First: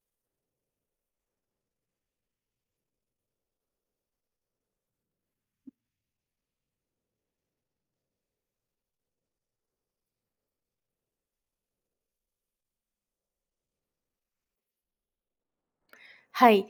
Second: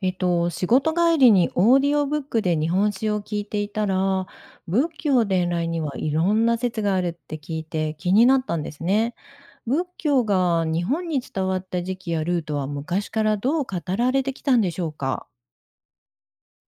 仕事帰りにオーディオブックで日本史を聞いていたら、仏教伝来にはいろんな説があるって聞いて気になったんですね。仏教が日本に伝わった時期やルートは昔からどう語られてきたんでしょうか？はい。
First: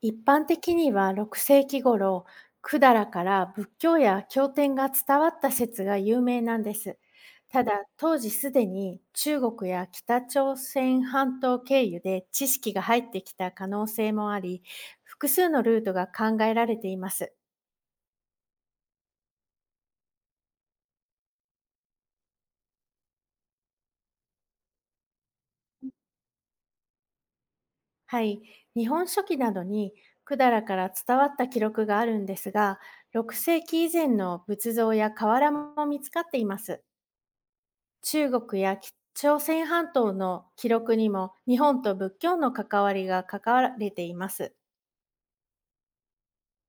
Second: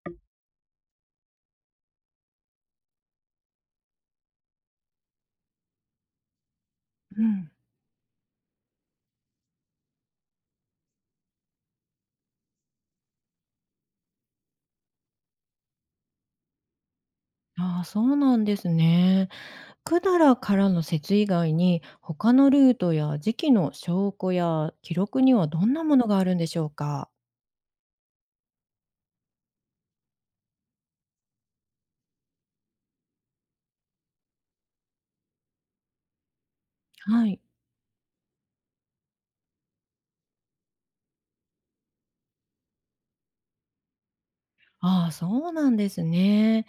一般的には6世紀頃、百済から仏教や経典が伝わった説が有名なんです。うん、ただ、当時すでに中国や北朝鮮半島経由で知識が入ってきた可能性もあり、複数のルートが考えられています。ああ、そうなんですね。百済からの説以外に、他のルートや時期の証拠や記録にはどんなものがあるんでしょうか？はい。日本書紀などに百済から伝わった記録があるんですが、6世紀以前の仏像や瓦も見つかっています。はい。中国や朝鮮半島の記録にも日本と仏教の関わりが書かれています。ああ、そうなんですね。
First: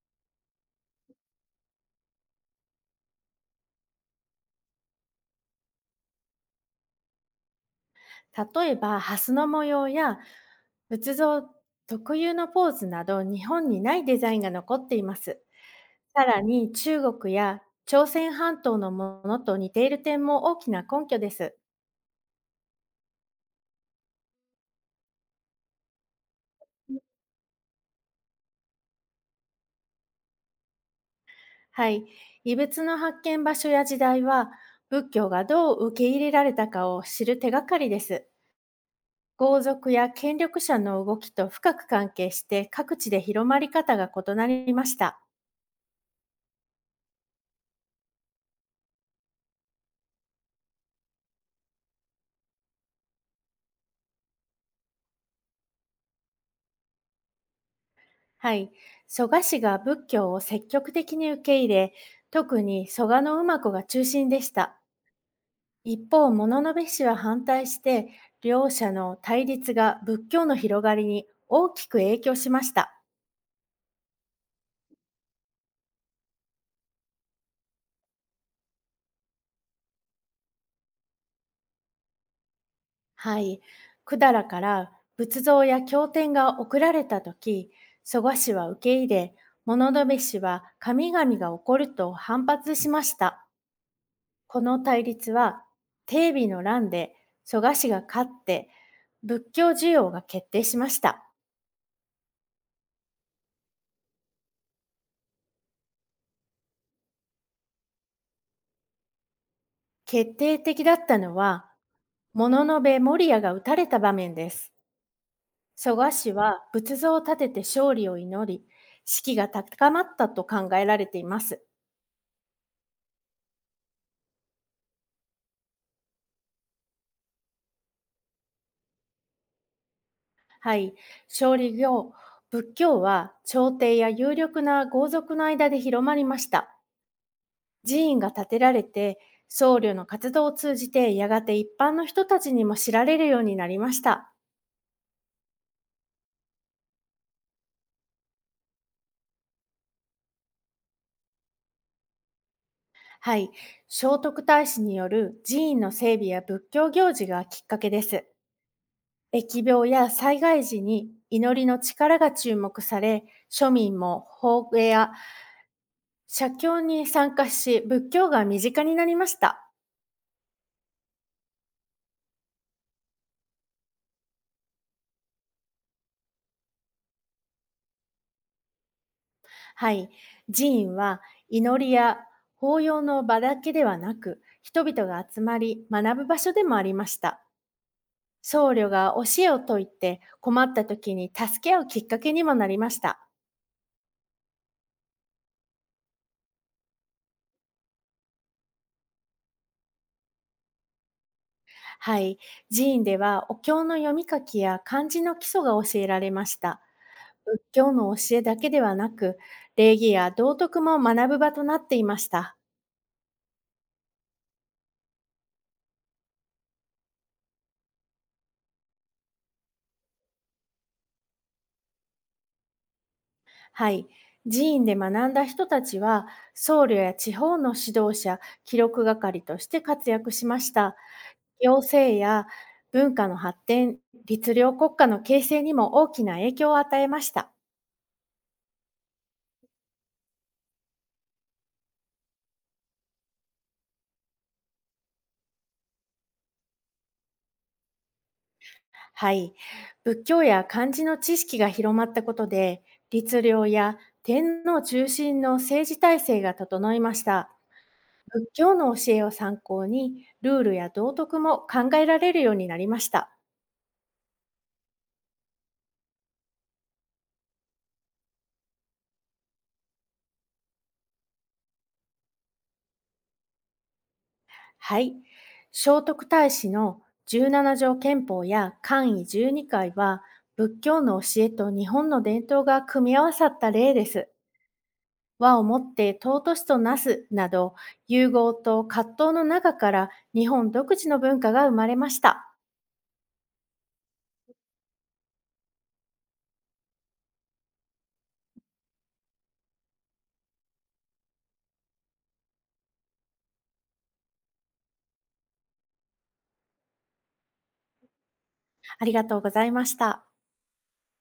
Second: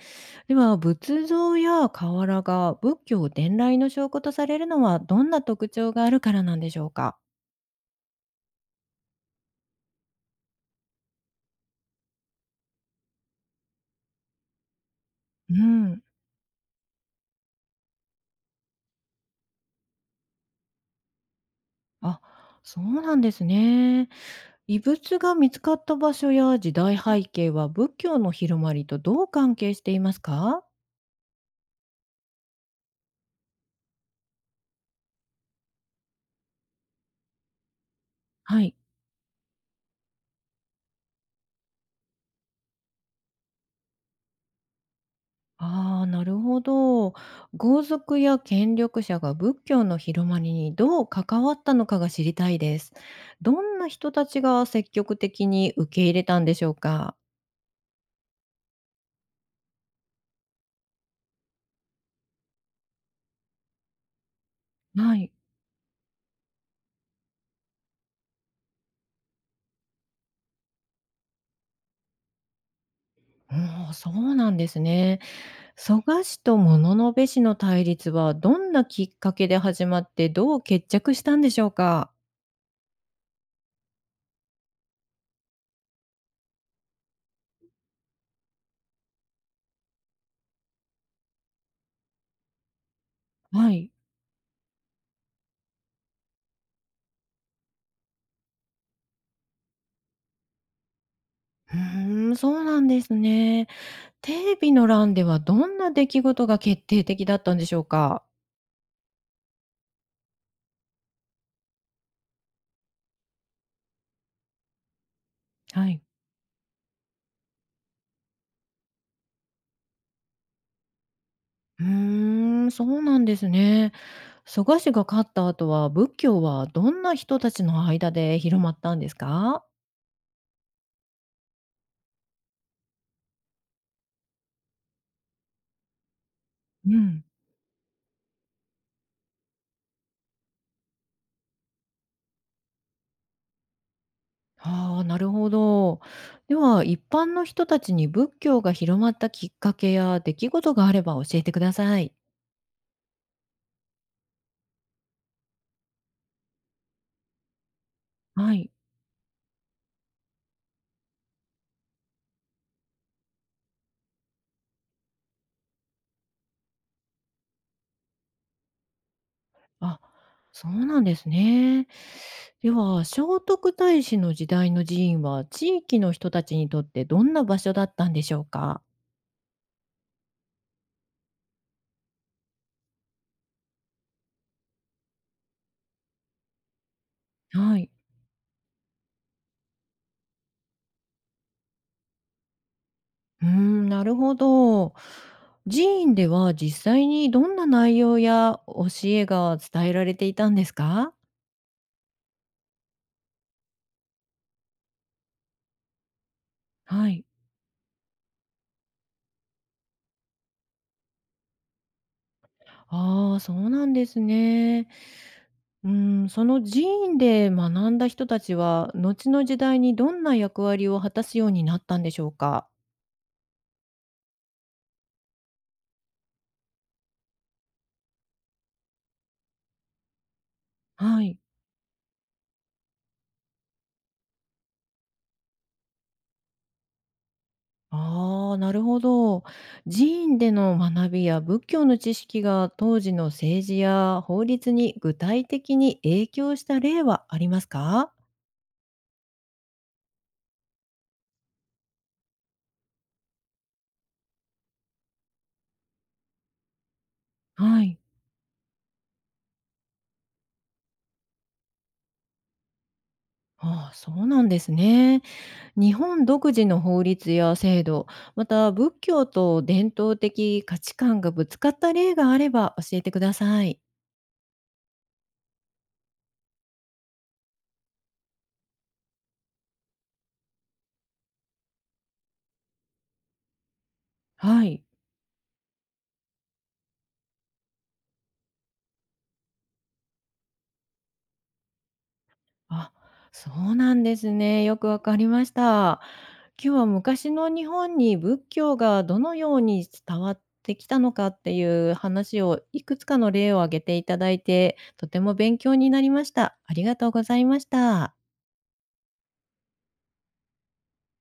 では、仏像や瓦が仏教伝来の証拠とされるのはどんな特徴があるからなんでしょうか？例えば、蓮の模様や仏像特有のポーズなど日本にないデザインが残っています。うん、さらに中国や朝鮮半島のものと似ている点も大きな根拠です。あ、そうなんですね。遺物が見つかった場所や時代背景は仏教の広まりとどう関係していますか？はい。異物の発見場所や時代は仏教がどう受け入れられたかを知る手がかりです。はい。豪族や権力者の動きと深く関係して各地で広まり方が異なりました。ああ、なるほど。豪族や権力者が仏教の広まりにどう関わったのかが知りたいです。どんな人たちが積極的に受け入れたんでしょうか？はい。蘇我氏が仏教を積極的に受け入れ、特に蘇我の馬子が中心でした。はい。一方、物部氏は反対して、両者の対立が仏教の広がりに大きく影響しました。もうそうなんですね。蘇我氏と物部氏の対立はどんなきっかけで始まってどう決着したんでしょうか？はい。百済から仏像や経典が送られたとき、蘇我氏は受け入れ、物部氏は神々が起こると反発しました。はい。この対立は、定備の乱で蘇我氏が勝って、仏教需要が決定しました。うーん、そうなんですね。テレビの欄ではどんな出来事が決定的だったんでしょうか？決定的だったのは、物部守屋が撃たれた場面です。は蘇い。我氏は仏像を建てて勝利を祈り、士気が高まったと考えられています。うーん、そうなんですね。蘇我氏が勝った後は、仏教はどんな人たちの間で広まったんですか？はい。勝利業、仏教は朝廷や有力な豪族の間で広まりました。うん。寺院が建てられて、僧侶の活動を通じてやがて一般の人たちにも知られるようになりました。ああ、なるほど。では、一般の人たちに仏教が広まったきっかけや出来事があれば教えてください。はい。聖徳太子による寺院の整備や仏教行事がきっかけです。はい。疫病や災害時に祈りの力が注目され、庶民も法会や写経に参加し、仏教が身近になりました。あ、そうなんですね。では、聖徳太子の時代の寺院は、地域の人たちにとってどんな場所だったんでしょうか？はい。寺院は祈りや法要の場だけではなく、人々が集まり学ぶ場所でもありました。はい。僧侶が教えを説いて困った時に助け合うきっかけにもなりました。うーん、なるほど。寺院では実際にどんな内容や教えが伝えられていたんですか？はい。寺院ではお経の読み書きや漢字の基礎が教えられました。はい。仏教の教えだけではなく、礼儀や道徳も学ぶ場となっていました。ああ、そうなんですね。うん、その寺院で学んだ人たちは、後の時代にどんな役割を果たすようになったんでしょうか？はい。寺院で学んだ人たちは、僧侶や地方の指導者、記録係として活躍しました。はい。行政や文化の発展、律令国家の形成にも大きな影響を与えました。ああ、なるほど。寺院での学びや仏教の知識が当時の政治や法律に具体的に影響した例はありますか？はい。仏教や漢字の知識が広まったことで、律令や天皇中心の政治体制が整いました。はい。仏教の教えを参考に、ルールや道徳も考えられるようになりました。ああ、そうなんですね。日本独自の法律や制度、また仏教と伝統的価値観がぶつかった例があれば教えてください。はい。聖徳太子の十七条憲法や簡位十二回は、仏教の教えと日本の伝統が組み合わさった例です。はい。和をもって尊しとなすなど、融合と葛藤の中から日本独自の文化が生まれました。あ、そうなんですね。よくわかりました。今日は昔の日本に仏教がどのように伝わってきたのかっていう話をいくつかの例を挙げていただいて、とても勉強になりました。ありがとうございました。ありがとうございました。